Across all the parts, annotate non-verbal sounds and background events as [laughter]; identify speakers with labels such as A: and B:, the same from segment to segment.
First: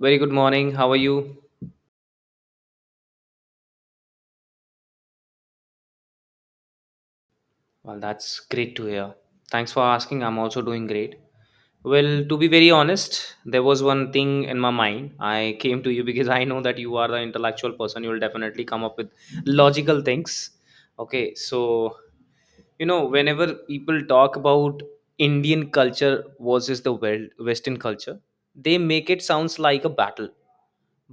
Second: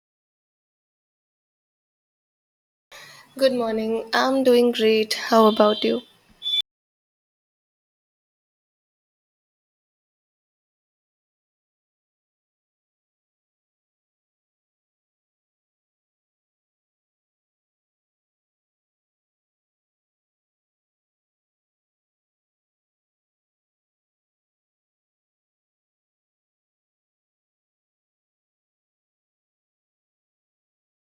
A: Very good morning. How are you?
B: Good morning. I'm doing great. How about you?
A: Well, that's great to hear. Thanks for asking. I'm also doing great. Well, to be very honest, there was one thing in my mind. I came to you [laughs] because I know that you are the intellectual person. You will definitely come up with logical things. Okay, so whenever people talk about Indian culture versus the Western culture, they make it sounds like a battle,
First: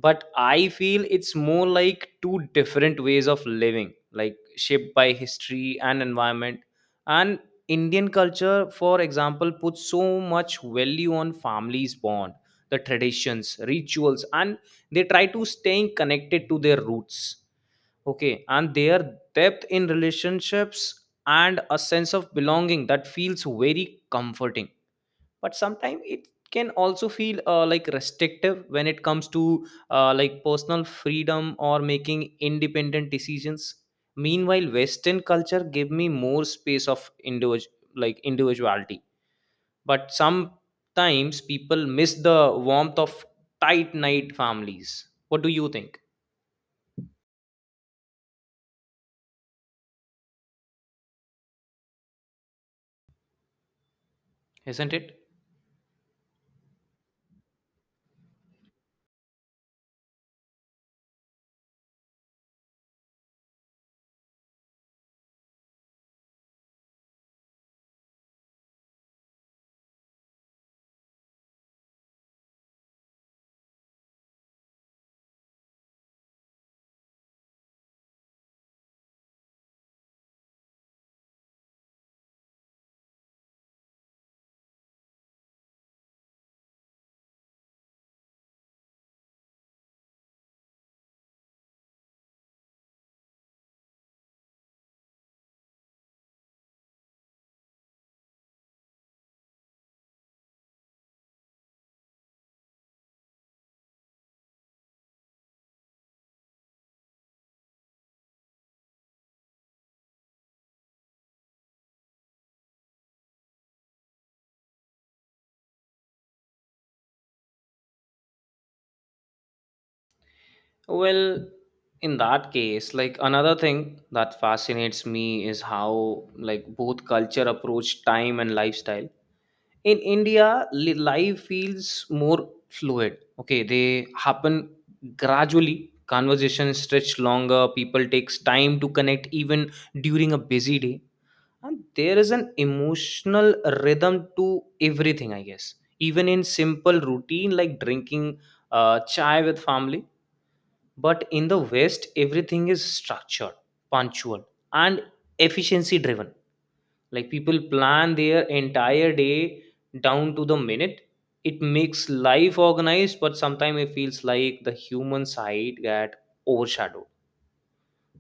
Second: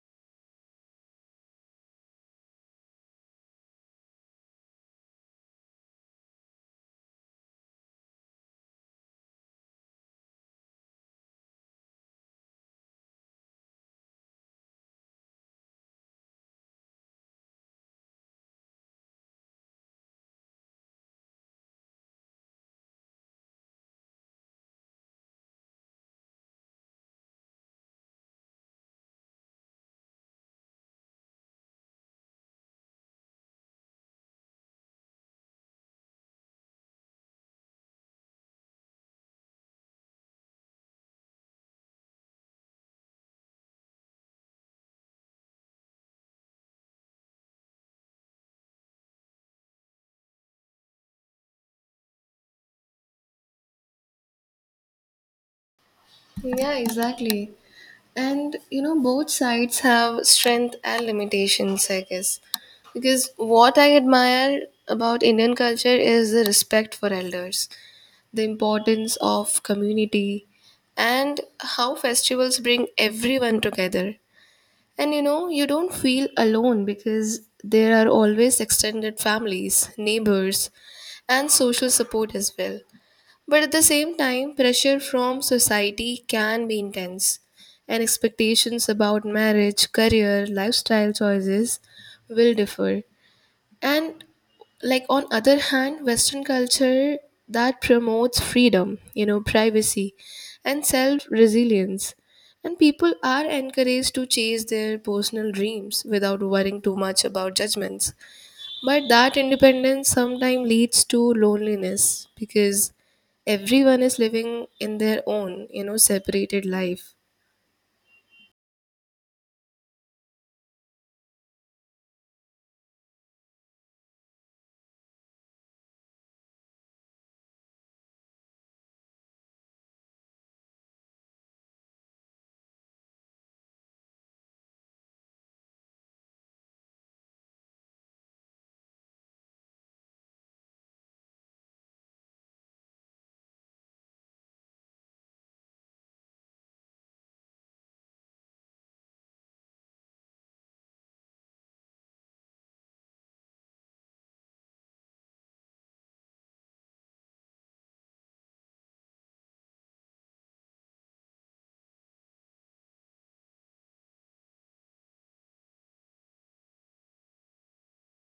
A: but I feel it's more like two different ways of living, like shaped by history and environment. And Indian culture, for example, puts so much value on families bond, the traditions, rituals, and they try to staying connected to their roots. Okay, and their depth in relationships and a sense of belonging that feels very comforting, but sometimes it can also feel like restrictive when it comes to like personal freedom or making independent decisions. Meanwhile Western culture give me more space of like individuality, but sometimes people miss the warmth of tight knit families. What do you think? Isn't it?
B: Yeah, exactly. And both sides have strength and limitations, I guess. Because what I admire about Indian culture is the respect for elders, the importance of community, and how festivals bring everyone together. And you don't feel alone because there are always extended families, neighbors, and social support as well. But at the same time, pressure from society can be intense, and expectations about marriage, career, lifestyle choices will differ. And like on other hand, Western culture that promotes freedom, privacy and self-resilience. And people are encouraged to chase their personal dreams without worrying too much about judgments. But that independence sometimes leads to loneliness because everyone is living in their own separated life.
A: Well, in that case, like another thing that fascinates me is how like both culture approach time and lifestyle. In India, life feels more fluid. Okay, they happen gradually. Conversations stretch longer, people takes time to connect even during a busy day, and there is an emotional rhythm to everything, I guess. Even in simple routine like drinking chai with family. But in the West everything is structured, punctual, and efficiency driven, like people plan their entire day down to the minute. It makes life organized, but sometimes it feels like the human side got overshadowed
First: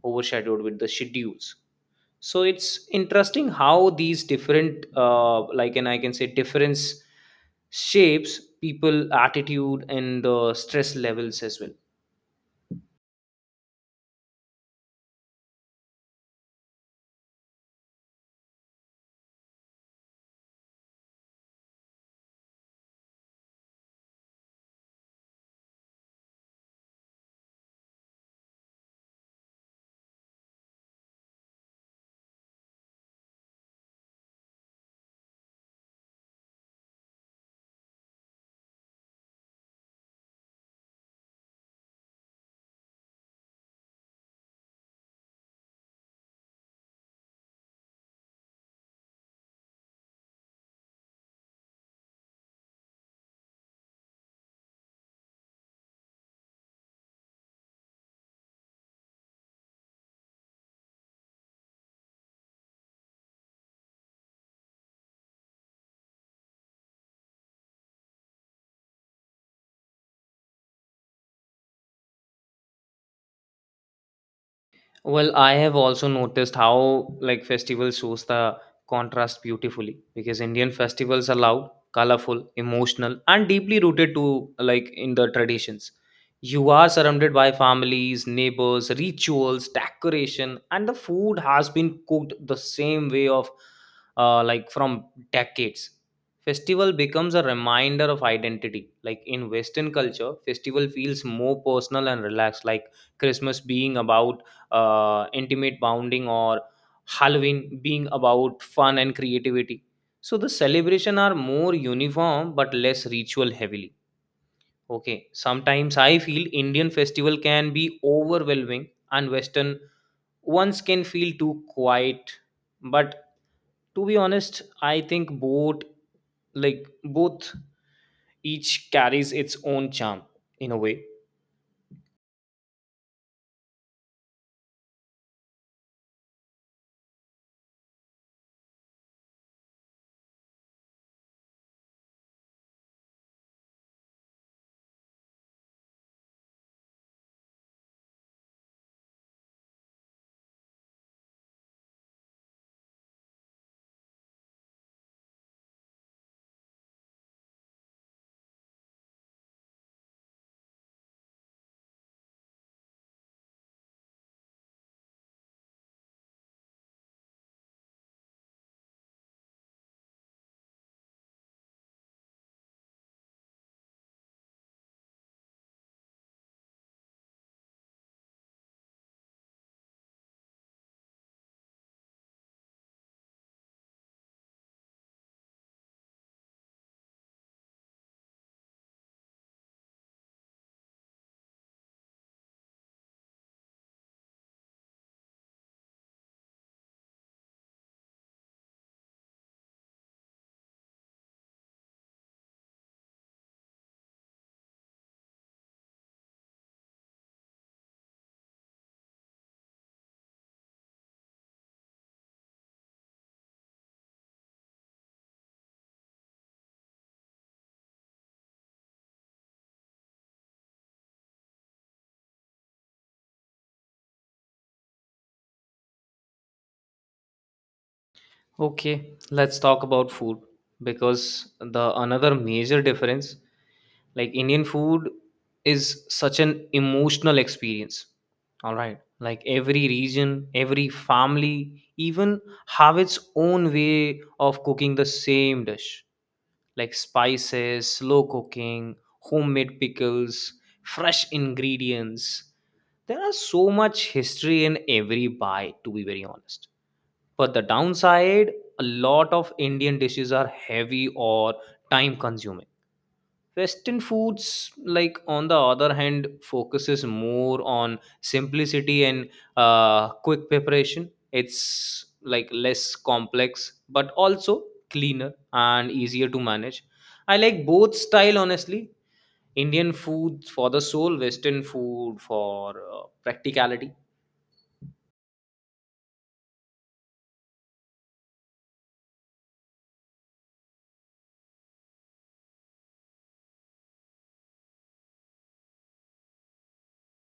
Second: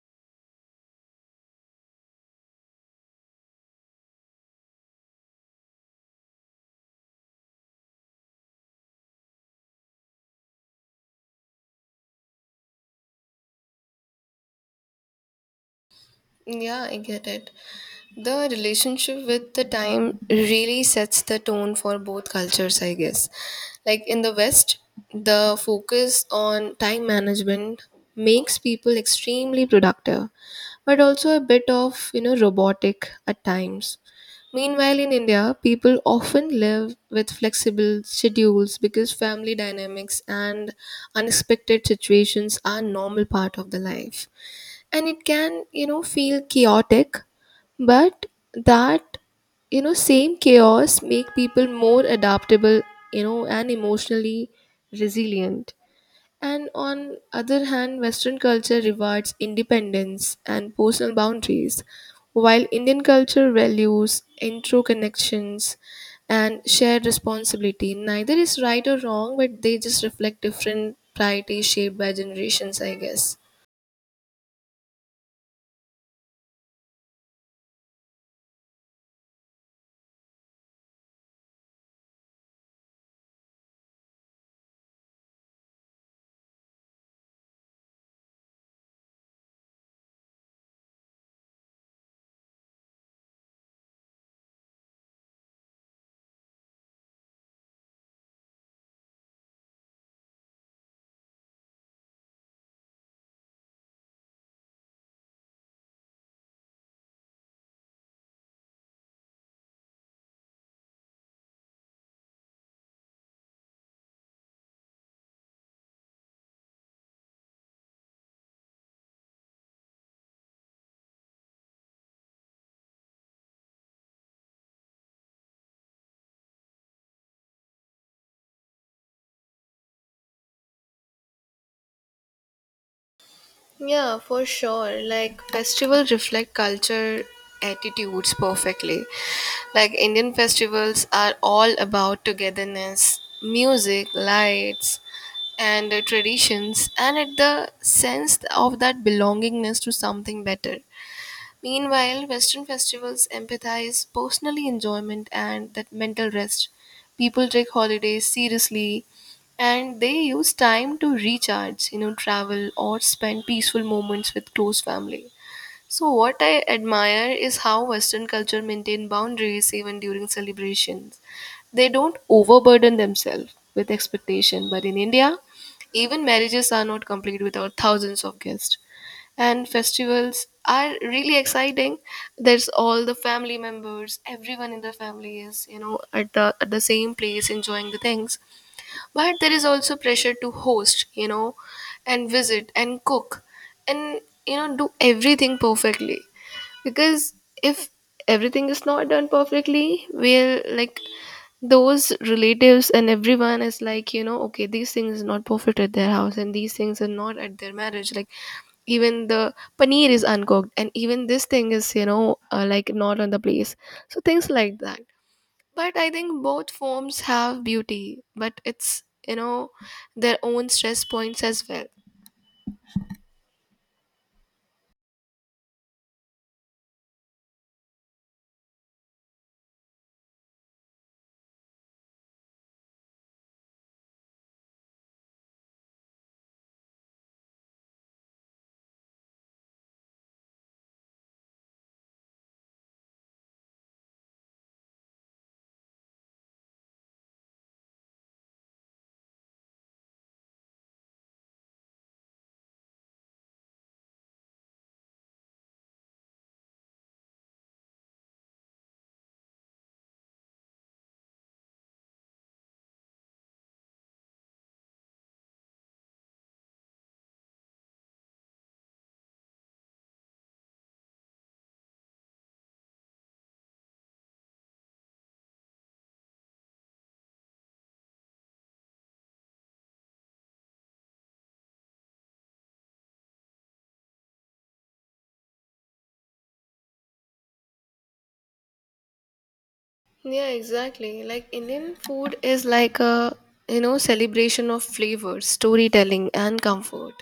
A: overshadowed with the schedules. So it's interesting how these different like, and I can say difference, shapes people attitude and the stress levels as well.
B: Yeah, I get it. The relationship with the time really sets the tone for both cultures, I guess. Like in the West, the focus on time management makes people extremely productive, but also a bit of, robotic at times. Meanwhile, in India, people often live with flexible schedules because family dynamics and unexpected situations are normal part of the life, and it can, feel chaotic. But that, same chaos make people more adaptable, and emotionally resilient. And on other hand, Western culture rewards independence and personal boundaries, while Indian culture values interconnections and shared responsibility. Neither is right or wrong, but they just reflect different priorities shaped by generations, I guess.
A: Well, I have also noticed how like festivals shows the contrast beautifully because Indian festivals are loud, colorful, emotional, and deeply rooted to like in the traditions. You are surrounded by families, neighbors, rituals, decoration, and the food has been cooked the same way of like from decades. Festival becomes a reminder of identity. Like in Western culture, festival feels more personal and relaxed, like Christmas being about intimate bonding or Halloween being about fun and creativity. So the celebration are more uniform but less ritual heavily. Okay, sometimes I feel Indian festival can be overwhelming and Western ones can feel too quiet. But to be honest, I think both each carries its own charm in a way.
B: Yeah, for sure. Like festivals reflect culture attitudes perfectly. Like Indian festivals are all about togetherness, music, lights, and traditions, and it the sense of that belongingness to something better. Meanwhile, Western festivals empathize personal enjoyment and that mental rest. People take holidays seriously, and they use time to recharge, travel or spend peaceful moments with close family. So what I admire is how Western culture maintain boundaries even during celebrations. They don't overburden themselves with expectation, but in India, even marriages are not complete without thousands of guests, and festivals are really exciting. There's all the family members, everyone in the family is, at the same place enjoying the things. But there is also pressure to host, and visit and cook, and do everything perfectly. Because if everything is not done perfectly, we'll like those relatives, and everyone is like, okay these things is not perfect at their house and these things are not at their marriage. Like, even the paneer is uncooked, and even this thing is, like not on the place. So things like that. But I think both forms have beauty, but it's, their own stress points as well.
A: Okay, let's talk about food because the another major difference, like Indian food is such an emotional experience. All right, like every region, every family even have its own way of cooking the same dish, like spices, slow cooking, homemade pickles, fresh ingredients. There are so much history in every bite, to be very honest. But the downside, a lot of Indian dishes are heavy or time consuming. Western foods, like on the other hand, focuses more on simplicity and quick preparation. It's like less complex, but also cleaner and easier to manage. I like both style honestly. Indian food for the soul, Western food for practicality.
B: Yeah, exactly. Like Indian food is like a celebration of flavors, storytelling, and comfort.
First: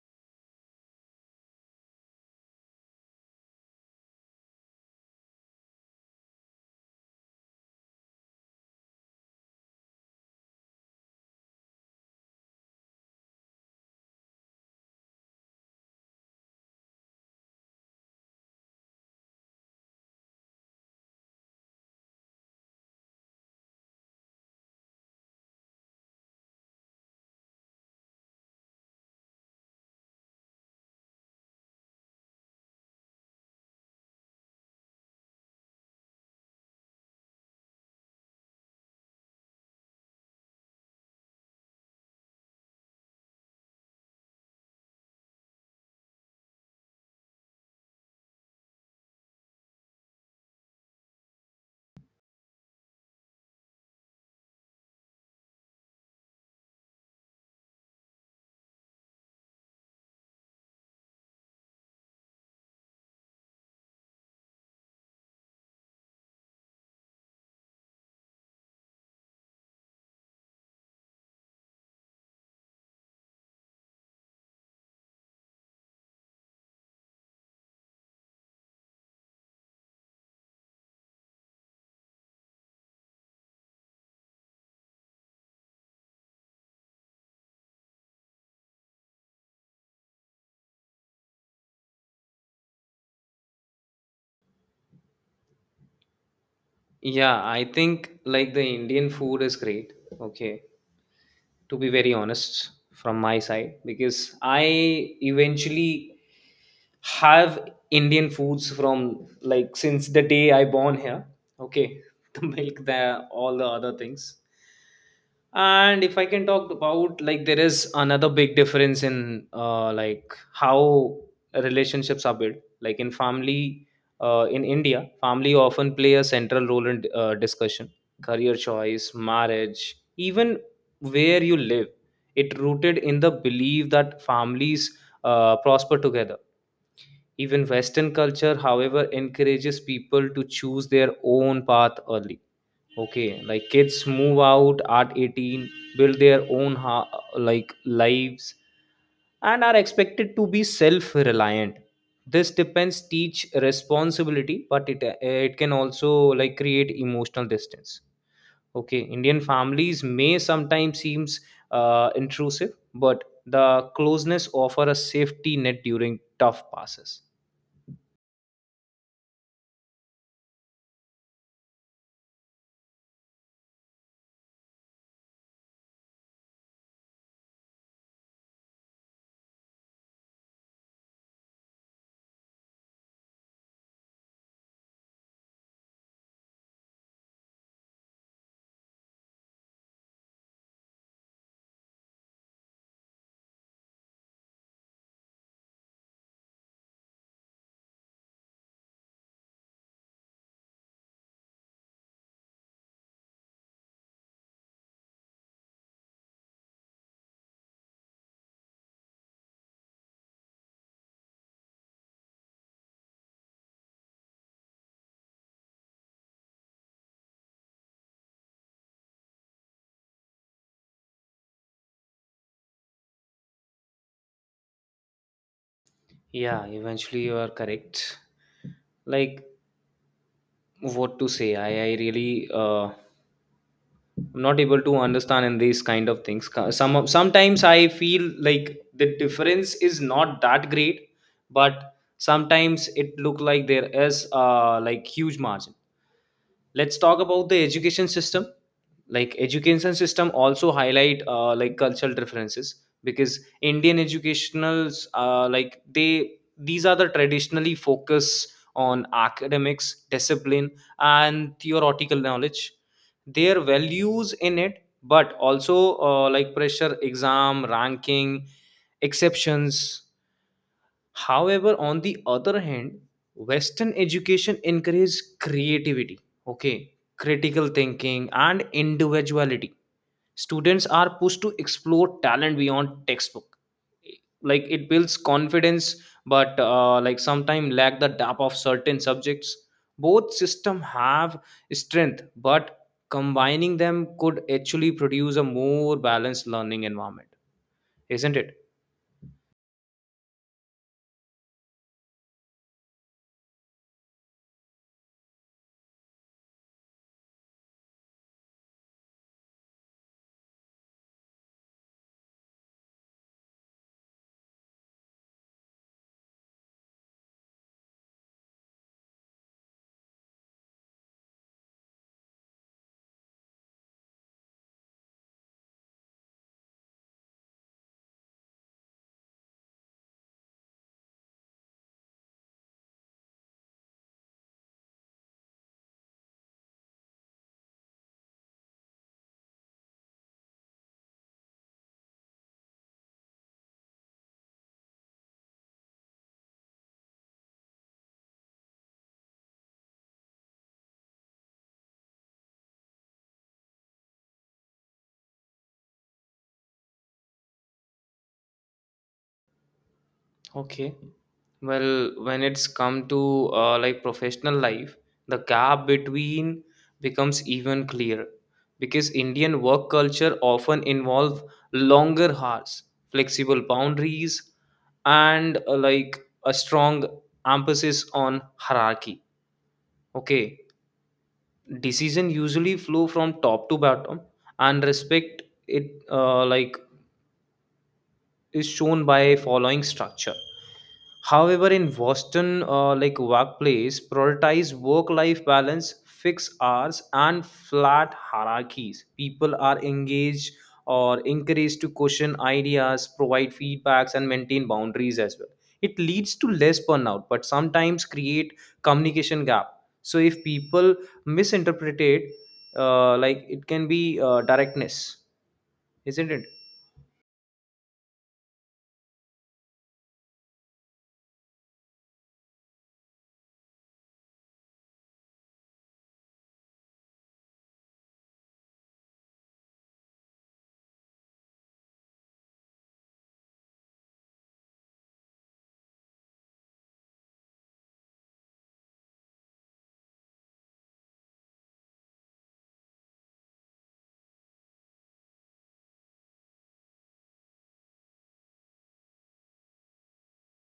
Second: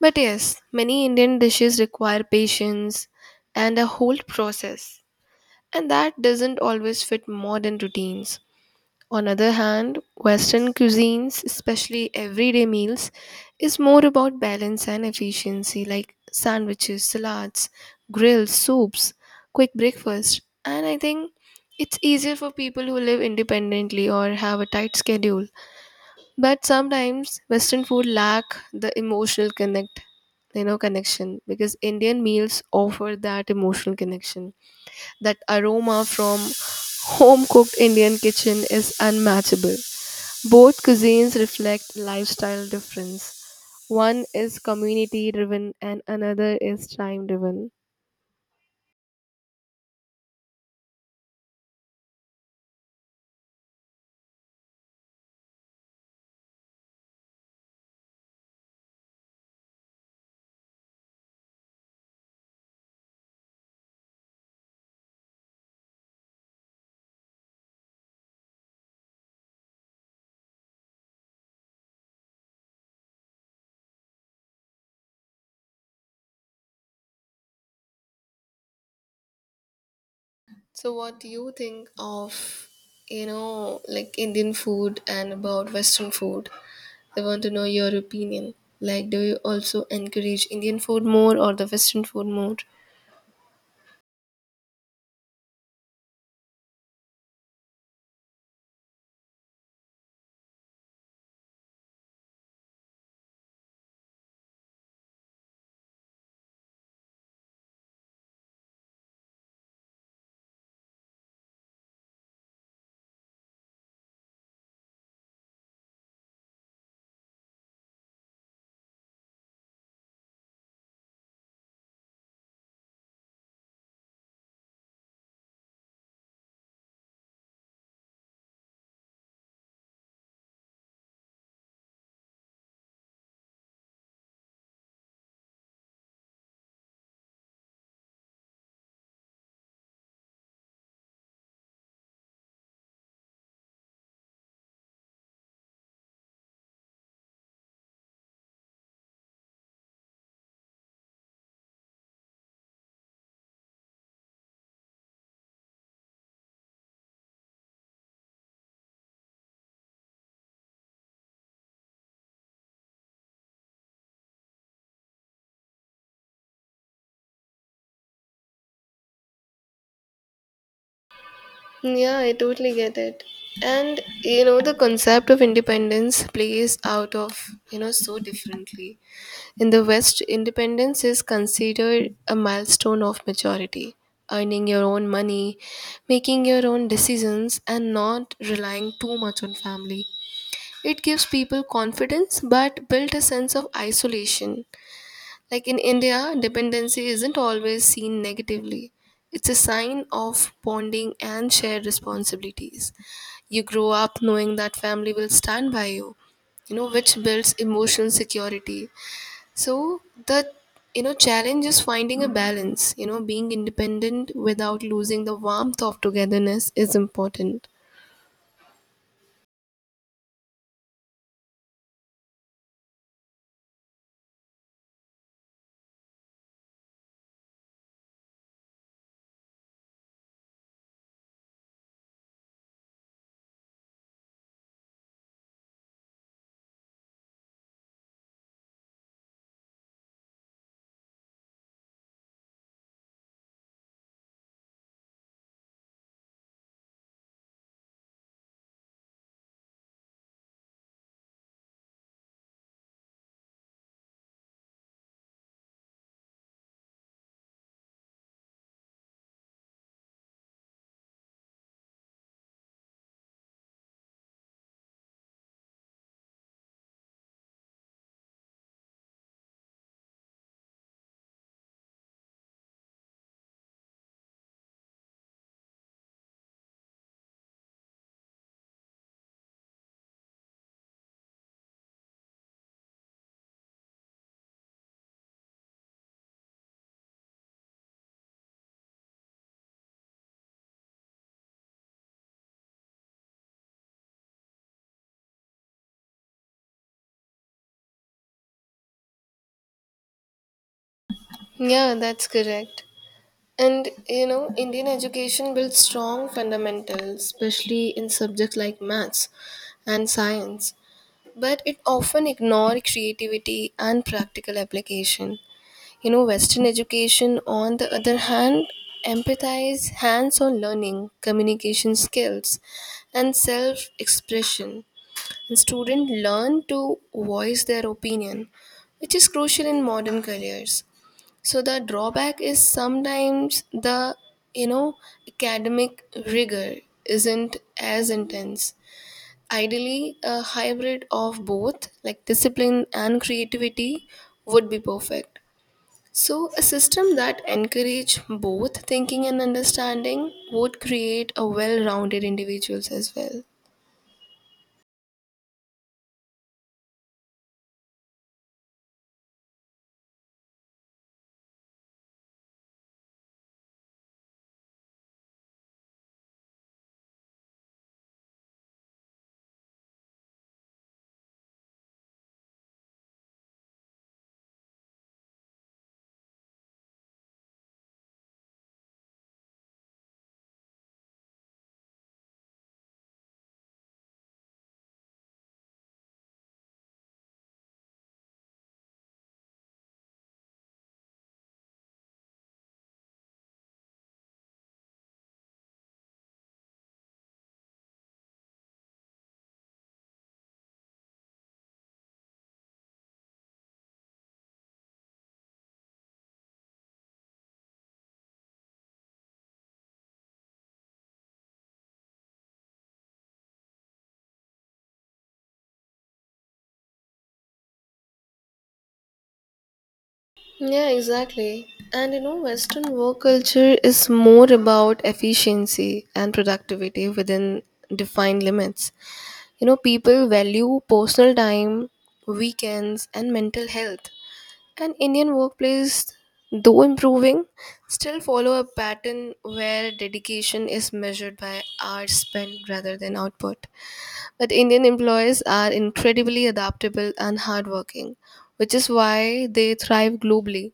B: But yes, many Indian dishes require patience and a whole process, and that doesn't always fit modern routines. On other hand, Western cuisines, especially everyday meals, is more about balance and efficiency like sandwiches, salads, grills, soups, quick breakfast. And I think it's easier for people who live independently or have a tight schedule. But sometimes Western food lack the emotional connection, because Indian meals offer that emotional connection. That aroma from home cooked Indian kitchen is unmatchable. Both cuisines reflect lifestyle difference. One is community driven and another is time driven. So, what do you think of, like Indian food and about Western food? I want to know your opinion. Like, do you also encourage Indian food more or the Western food more?
A: Yeah, I think like the Indian food is great. Okay, to be very honest, from my side because I eventually have Indian foods from like since the day I born here. Okay, [laughs] the milk, the all the other things. And if I can talk about, like there is another big difference in like how relationships are built, like in family. In India, family often play a central role in discussion, career choice, marriage, even where you live. It rooted in the belief that families prosper together. Even Western culture, however, encourages people to choose their own path early. Okay, like kids move out at 18, build their own like lives, and are expected to be self reliant. This depends teach responsibility, but it can also like create emotional distance. Okay, Indian families may sometimes seems intrusive, but the closeness offer a safety net during tough passes.
B: Yeah, I totally get it. And, the concept of independence plays out of, so differently. In the West, independence is considered a milestone of maturity, earning your own money, making your own decisions, and not relying too much on family. It gives people confidence but built a sense of isolation. Like in India, dependency isn't always seen negatively. It's a sign of bonding and shared responsibilities. You grow up knowing that family will stand by you, which builds emotional security. So the challenge is finding a balance. Being independent without losing the warmth of togetherness is important.
A: Yeah, eventually you are correct. Like what to say? I'm not able to understand in these kind of things. Sometimes I feel like the difference is not that great, but sometimes it look like there is like huge margin. Let's talk about the education system, like education system also highlight like cultural differences because Indian educationals like they, these are the traditionally focus on academics discipline and theoretical knowledge. Their values in it but also like pressure exam ranking exceptions. However, on the other hand, Western education encourages creativity. Okay, critical thinking and individuality. Students are pushed to explore talent beyond textbook, like it builds confidence, but like sometimes lack the depth of certain subjects. Both system have strength, but combining them could actually produce a more balanced learning environment, isn't it?
B: Yeah, that's correct. And Indian education builds strong fundamentals, especially in subjects like maths and science, but it often ignore creativity and practical application. Western education, on the other hand, empathize hands on learning, communication skills, and self expression. And students learn to voice their opinion, which is crucial in modern careers. So, the drawback is sometimes the, you know, academic rigor isn't as intense. Ideally, a hybrid of both, like discipline and creativity, would be perfect, so a system that encourage both thinking and understanding would create a well-rounded individuals as well.
A: Okay. Well, when it's come to like professional life, the gap between becomes even clearer because Indian work culture often involve longer hours, flexible boundaries, and like a strong emphasis on hierarchy. Okay, decision usually flow from top to bottom, and respect it like is shown by following structure. However, in Boston, like workplace prioritize work life balance, fixed hours and flat hierarchies. People are engaged or encouraged to question ideas, provide feedbacks, and maintain boundaries as well. It leads to less burnout, but sometimes create communication gap. So if people misinterpret it, like it can be directness, isn't it?
B: Yeah, exactly. And Western work culture is more about efficiency and productivity within defined limits. People value personal time, weekends, and mental health. And Indian workplace, though improving, still follow a pattern where dedication is measured by hours spent rather than output. But Indian employees are incredibly adaptable and hardworking, which is why they thrive globally.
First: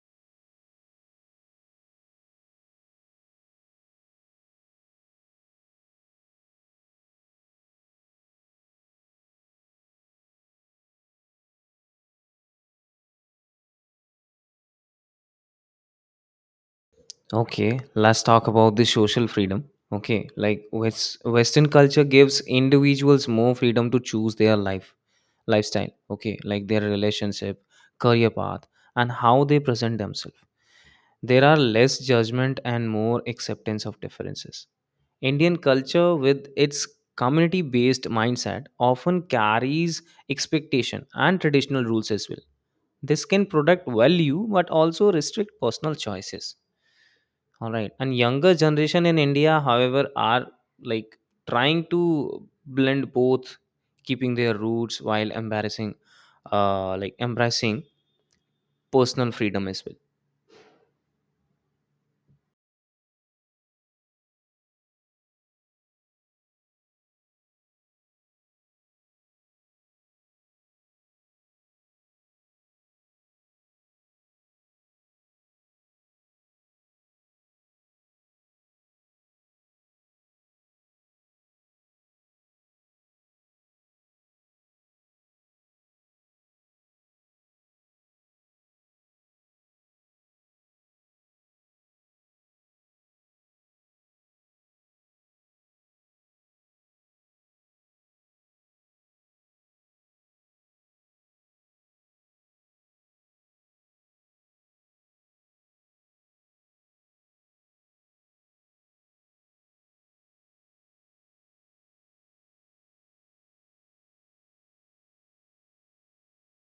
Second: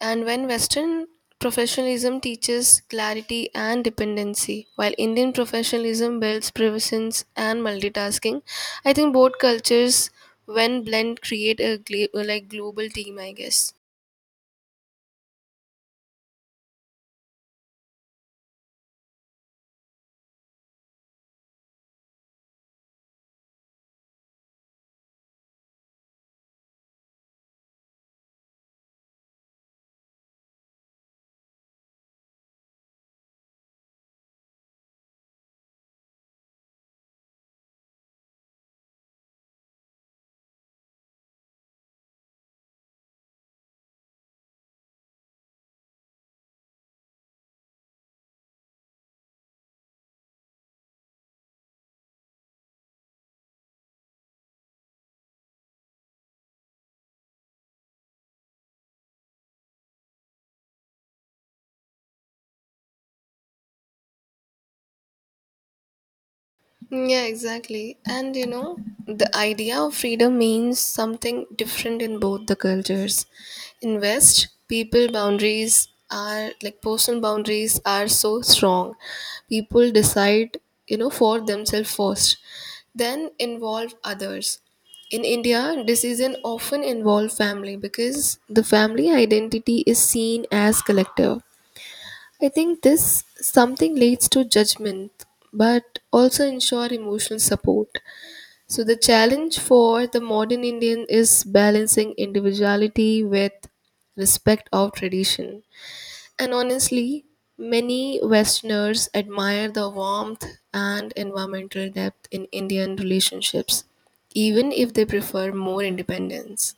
B: And when Western professionalism teaches clarity and dependency, while Indian professionalism builds presence and multitasking, I think both cultures, when blend, create a like global team, I guess.
A: Okay, let's talk about the social freedom. Okay, like Western culture gives individuals more freedom to choose their lifestyle. Okay, like their relationship, career path, and how they present themselves. There are less judgment and more acceptance of differences. Indian culture, with its community-based mindset, often carries expectation and traditional rules as well. This can protect value but also restrict personal choices. All right. And younger generation in India, however, are like trying to blend both, keeping their roots while like embracing personal freedom as well.
B: Yeah, exactly. And the idea of freedom means something different in both the cultures. In West, people boundaries are like personal boundaries are so strong. People decide, for themselves first, then involve others. In India, decision often involve family because the family identity is seen as collective. I think this something leads to judgment, but also ensure emotional support. So the challenge for the modern Indian is balancing individuality with respect of tradition. And honestly, many Westerners admire the warmth and environmental depth in Indian relationships, even if they prefer more independence.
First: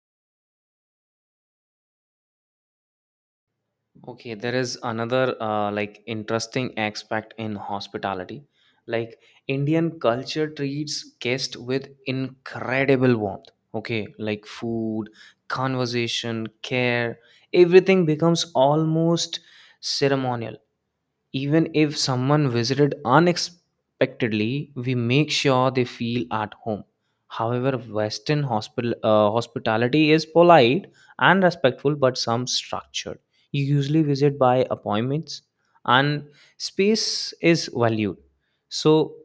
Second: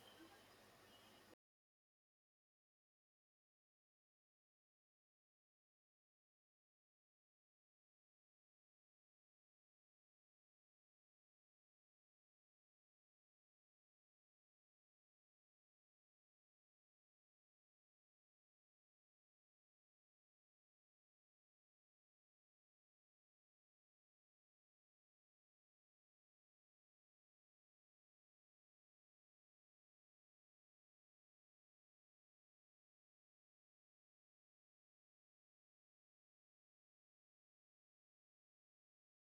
A: Okay, there is another like interesting aspect in hospitality. Like Indian culture treats guests with incredible warmth. Okay, like food, conversation, care, everything becomes almost ceremonial. Even if someone visited unexpectedly, we make sure they feel at home. However, Western hospitality is polite and respectful, but some structured. You usually visit by appointments, and space is valued. So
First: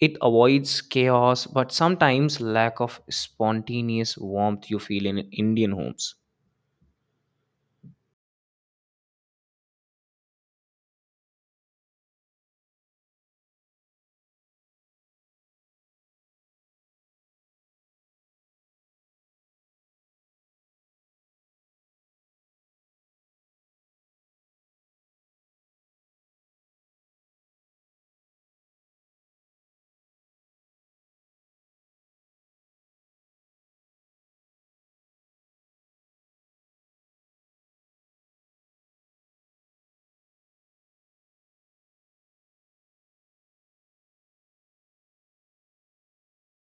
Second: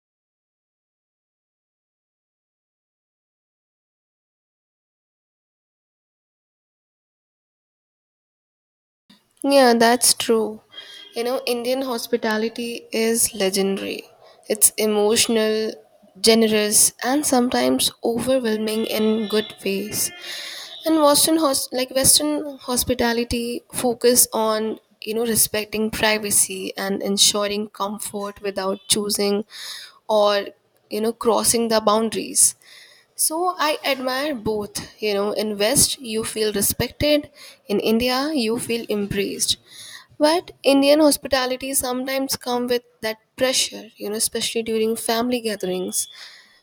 A: it avoids chaos, but sometimes lack of spontaneous warmth you feel in Indian homes.
B: Yeah, that's true. Indian hospitality is legendary. It's emotional, generous, and sometimes overwhelming in good ways. And Western Western hospitality focus on respecting privacy and ensuring comfort without choosing, or crossing the boundaries. So I admire both. In West you feel respected, in India you feel embraced. But Indian hospitality sometimes come with that pressure, especially during family gatherings.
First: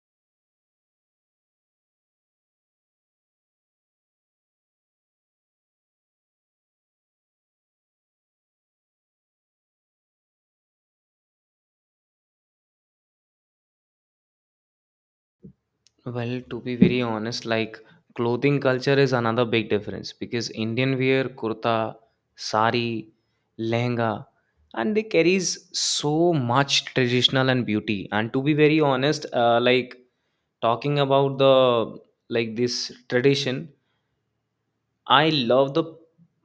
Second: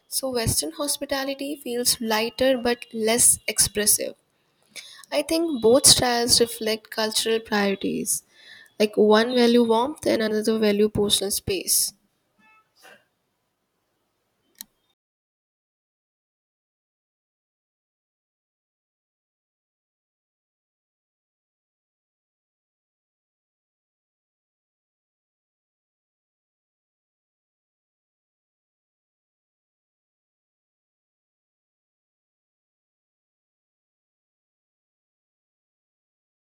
B: So Western hospitality feels lighter but less expressive. I think both styles reflect cultural priorities. Like one value warmth and another value personal space.
A: Well, to be very honest, like clothing culture is another big difference because Indian wear kurta, sari, lehenga, and they carries so much traditional and beauty. And to be very honest, like talking about the like this tradition, I love the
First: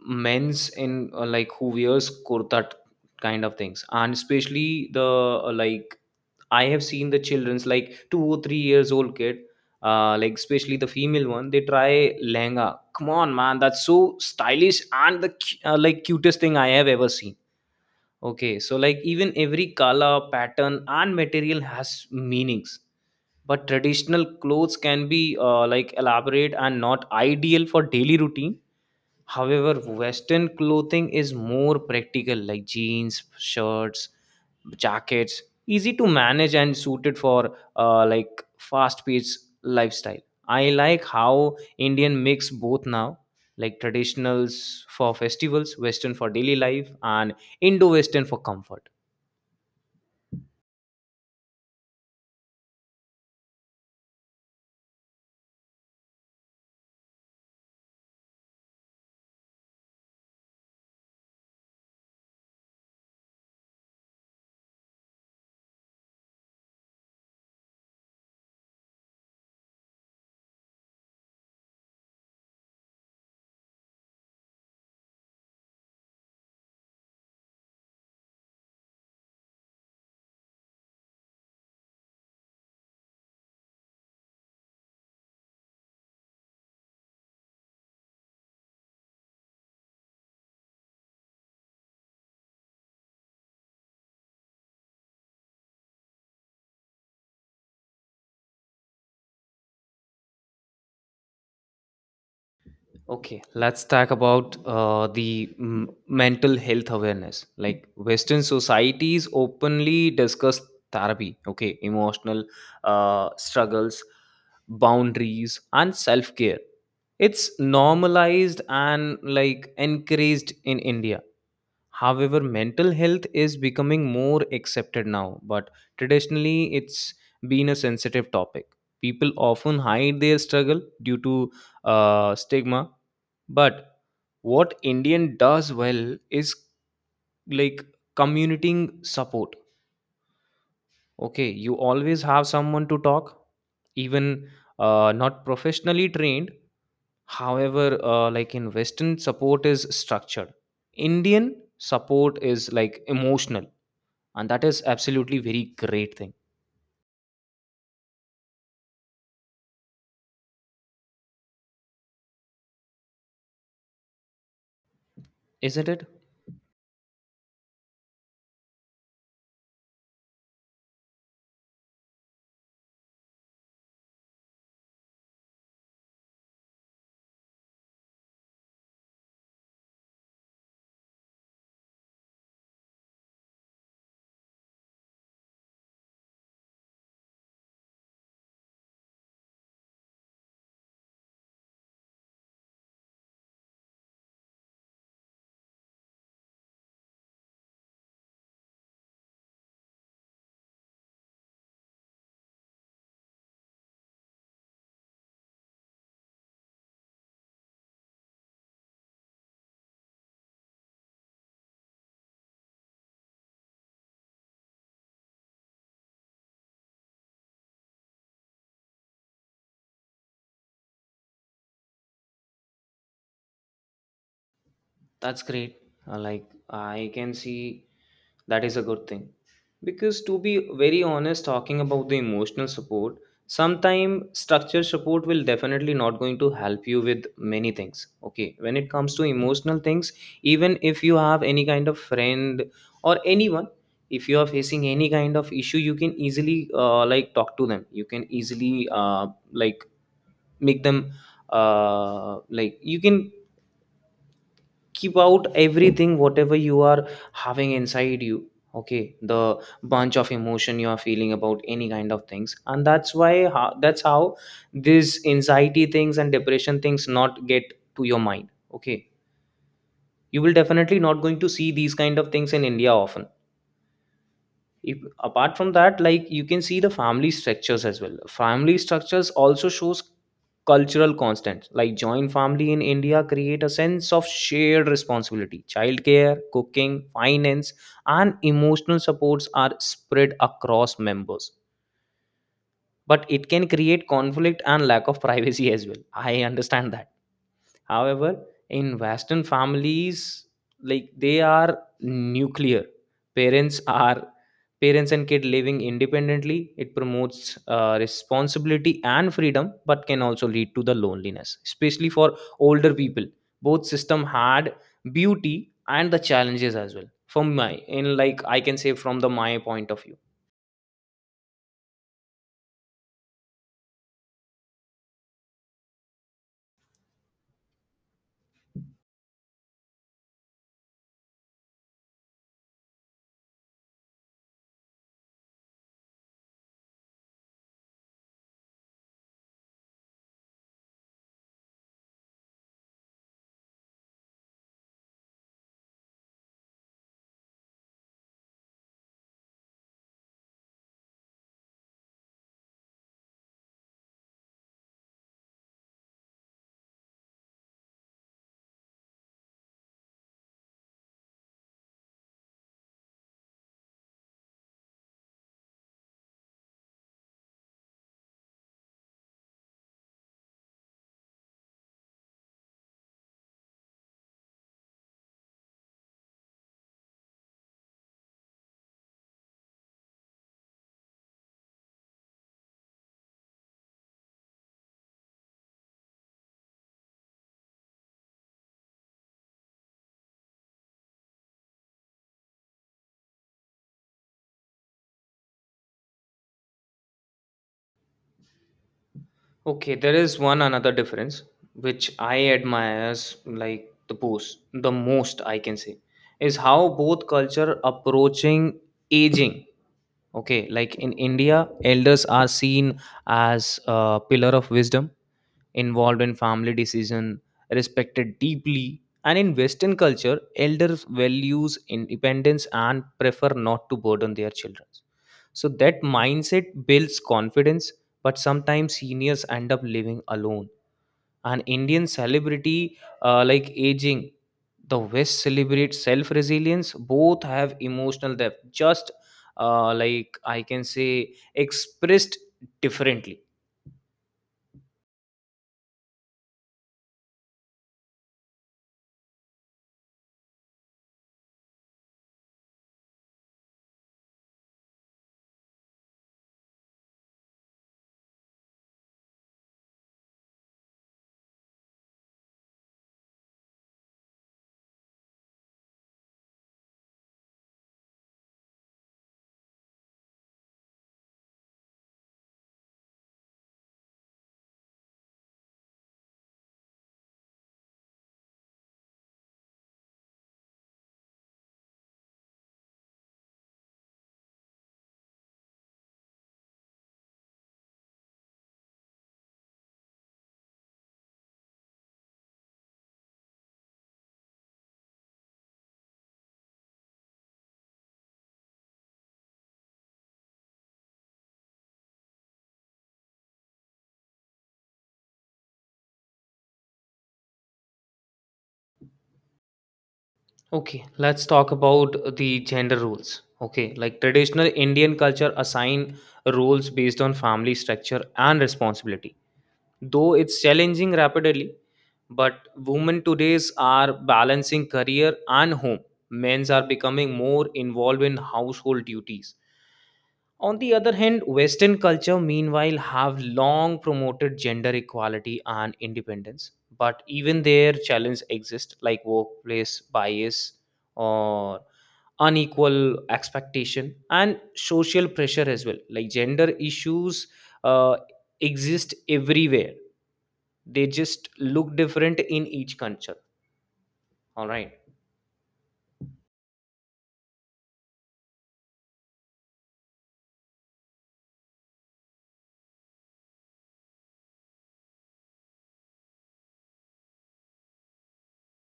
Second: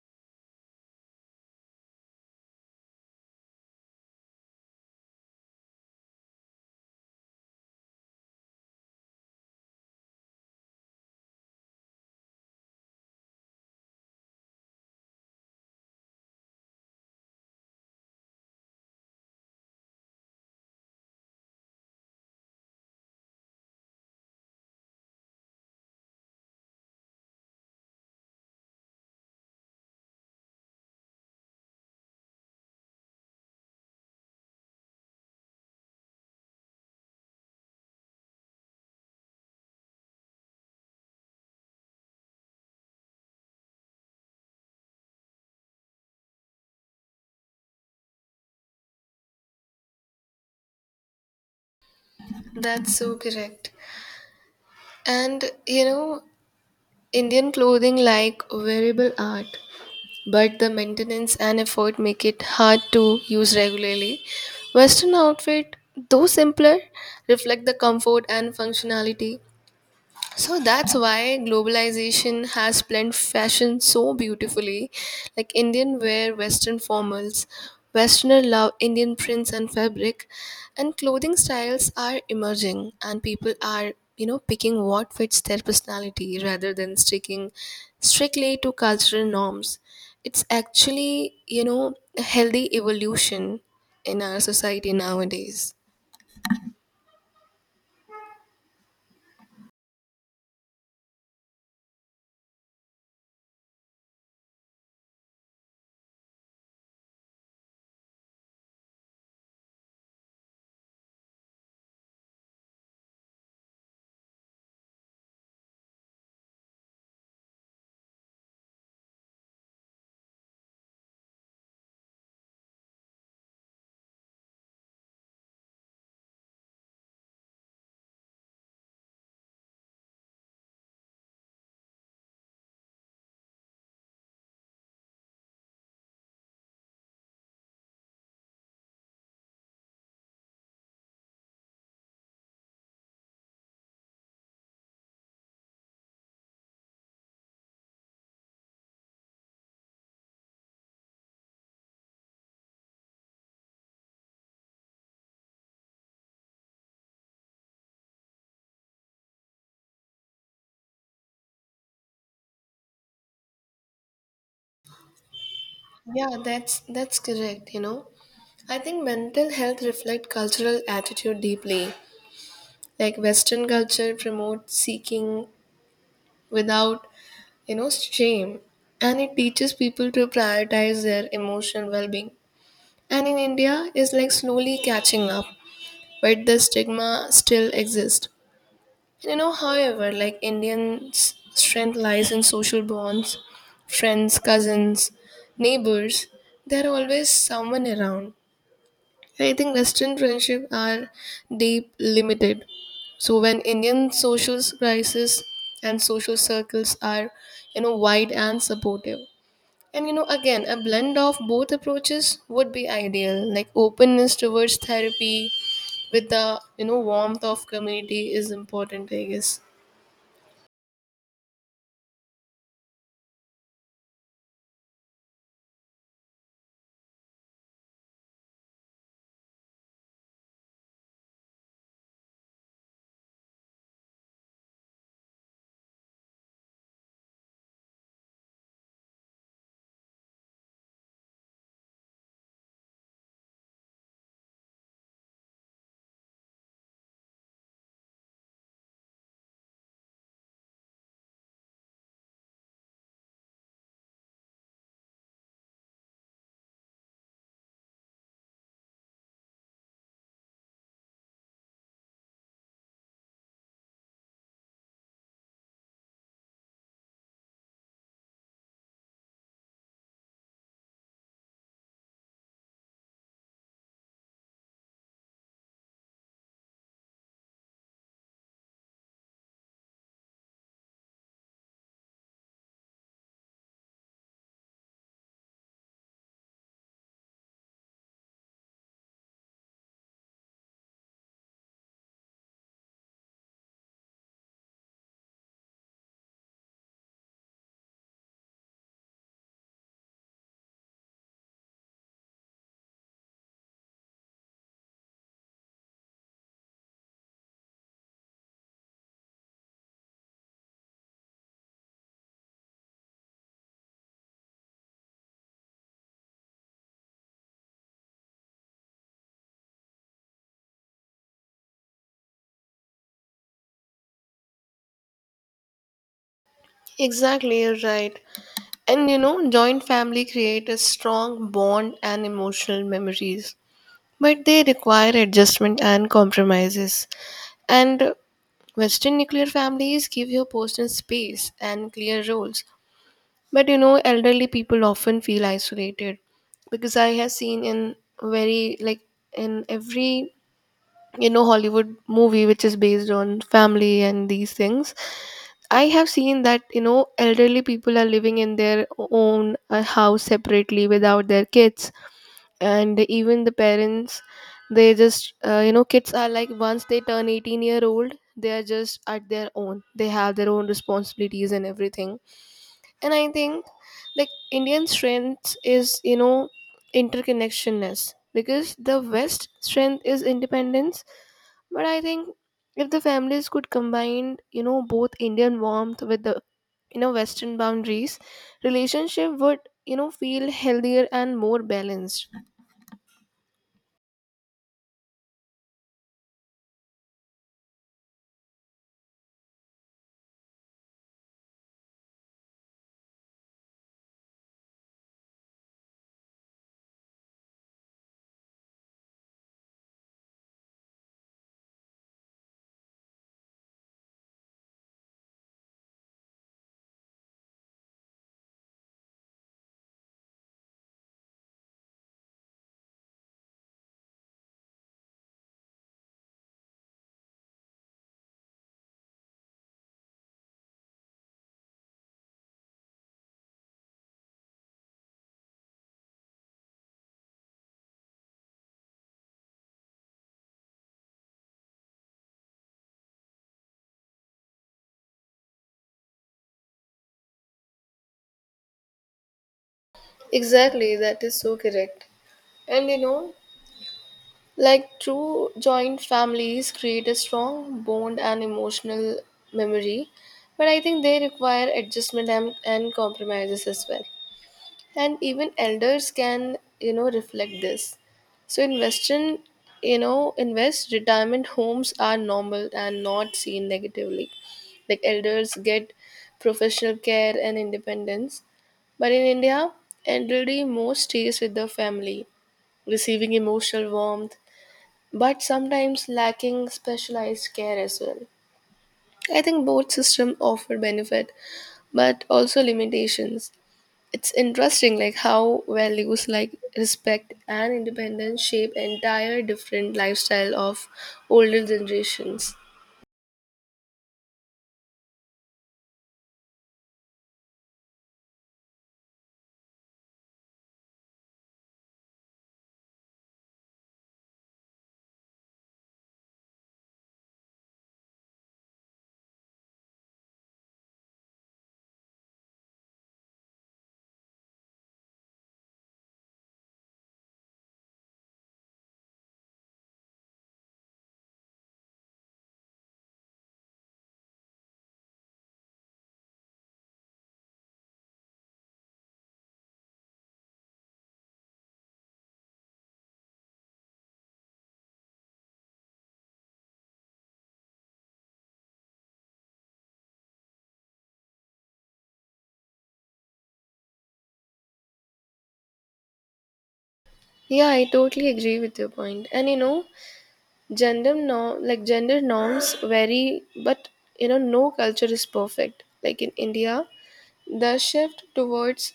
A: men's in like who wears kurta kind of things, and especially the like I have seen the children's like 2 or 3 years old kid, like especially the female one. They try lehenga. Come on, man, that's so stylish and the like cutest thing I have ever seen. Okay, so like even every color, pattern, and material has meanings, but traditional clothes can be like elaborate and not ideal for daily routine. However, Western clothing is more practical, like jeans, shirts, jackets easy to manage and suited for like fast paced lifestyle. I like how Indian mix both now, like traditionals for festivals, Western for daily life, and indo-western for comfort.
B: That's so correct. And Indian clothing like wearable art, but the maintenance and effort make it hard to use regularly. Western outfit, though simpler, reflect the comfort and functionality, so that's why globalization has blended fashion so beautifully. Like Indian wear Western formals, Westerner love Indian prints and fabric, and clothing styles are emerging, and people are picking what fits their personality rather than sticking strictly to cultural norms. It's actually a healthy evolution in our society nowadays.
A: Okay, let's talk about mental health awareness, like Western societies openly discuss therapy. Okay, emotional struggles, boundaries, and self-care. It's normalized and like encouraged in India. However, mental health is becoming more accepted now, but traditionally it's been a sensitive topic. People often hide their struggle due to stigma, but what Indian does well is like commuting support. Okay, you always have someone to talk, even not professionally trained. However, like in Western, support is structured. Indian support is like emotional, and that is absolutely very great thing, isn't it?
B: Yeah, that's correct, you know. I think mental health reflect cultural attitude deeply. Like Western culture promotes seeking without, shame. And it teaches people to prioritize their emotional well being. And in India is like slowly catching up, but the stigma still exists. However, like Indians strength lies in social bonds, friends, cousins, neighbors, there are always someone around. I think Western friendship are deep limited. So when Indian social crisis and social circles are, wide and supportive. And again, a blend of both approaches would be ideal. Like openness towards therapy with the warmth of community is important, I guess.
A: That's great. Like I can see that is a good thing. Because to be very honest, talking about the emotional support, sometime structure support will definitely not going to help you with many things. Okay. When it comes to emotional things, even if you have any kind of friend or anyone, if you are facing any kind of issue, you can easily like talk to them. You can easily like make them like you can keep out everything whatever you are having inside you. Okay, the bunch of emotion you are feeling about any kind of things, and that's why that's how this anxiety things and depression things not get to your mind. Okay, you will definitely not going to see these kind of things in India often. If, apart from that, like you can see the family structures as well. Family structures also shows cultural constants, like joint family in India create a sense of shared responsibility, childcare, cooking, finance, and emotional supports are spread across members, but it can create conflict and lack of [laughs] privacy as well. I understand that. However, in Western families, like they are nuclear, parents are parents and kid living independently. It promotes responsibility and freedom, but can also lead to the loneliness, especially for older people. Both system had beauty and the challenges as well, from my in like I can say from the my point of view.
B: Exactly, you're right. And joint family create a strong bond and emotional memories. But they require adjustment and compromises. And Western nuclear families give your personal space and clear roles. But elderly people often feel isolated because I have seen in very, like, in every, Hollywood movie which is based on family and these things. I have seen that, elderly people are living in their own house separately without their kids, and even the parents they just kids are like once they turn 18-year old, they are just at their own, they have their own responsibilities and everything. And I think like Indian strength is, interconnectionness, because the West strength is independence. But I think if the families could combine, both Indian warmth with the, Western boundaries, relationship would, feel healthier and more balanced.
A: Okay, there is one another difference which I admires, like the most I can say, is how both culture approaching aging. Okay, like in India, elders are seen as a pillar of wisdom, involved in family decision, respected deeply. And in Western culture, elders values independence and prefer not to burden their children, so that mindset builds confidence, but sometimes seniors end up living alone. And Indian celebrity, like aging, the West celebrates self resilience. Both have emotional depth, just like I can say, expressed differently.
B: Exactly, that is so correct. And like true joint families create a strong bond and emotional memory, but I think they require adjustment, and compromises as well. And even elders can, reflect this. So in west retirement homes are normal and not seen negatively, like elders get professional care and independence. But in India, elderly most stays with their family, receiving emotional warmth, but sometimes lacking specialized care as well. I think both systems offer benefit, but also limitations. It's interesting like how values like respect and independence shape entire different lifestyle of older generations.
A: Okay, let's talk about the gender roles. Okay, like traditional Indian culture assign roles based on family structure and responsibility. Though it's challenging rapidly, but women today's are balancing career and home. Men's are becoming more involved in household duties. On the other hand, Western culture meanwhile have long promoted gender equality and independence, but even their challenge exists, like workplace bias or unequal expectation and social pressure as well, like gender issues uh, exist everywhere. They just look different in each culture, all right.
B: Yeah, I totally agree with your point. And gender norm like gender norms vary, but no culture is perfect. Like in India, the shift towards,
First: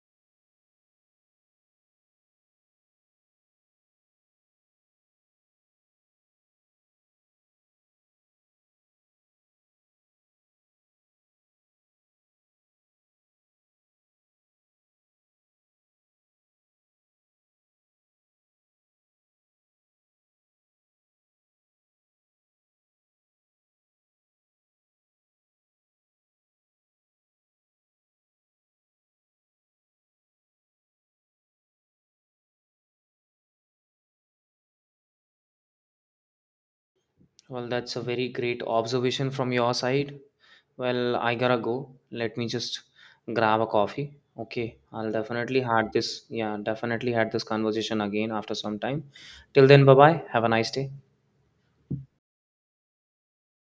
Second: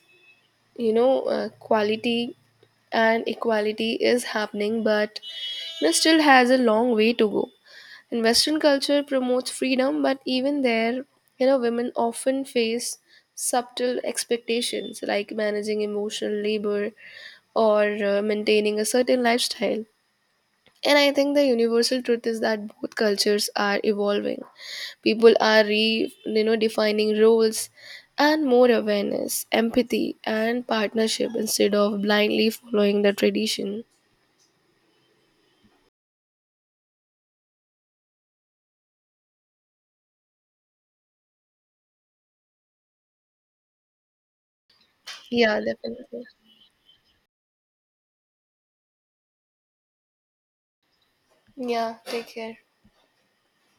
B: quality and equality is happening, but still has a long way to go. And Western culture promotes freedom, but even there, women often face subtle expectations like managing emotional labor or maintaining a certain lifestyle. And I think the universal truth is that both cultures are evolving. People are defining roles, and more awareness, empathy, and partnership instead of blindly following the tradition.
A: Well, that's a very great observation from your side. Well, I gotta go. Let me just grab a coffee. Okay, I'll
B: Yeah,
A: definitely
B: definitely.
A: had this conversation again after some time. Till then, bye bye. Have a nice day.
B: Yeah, take care.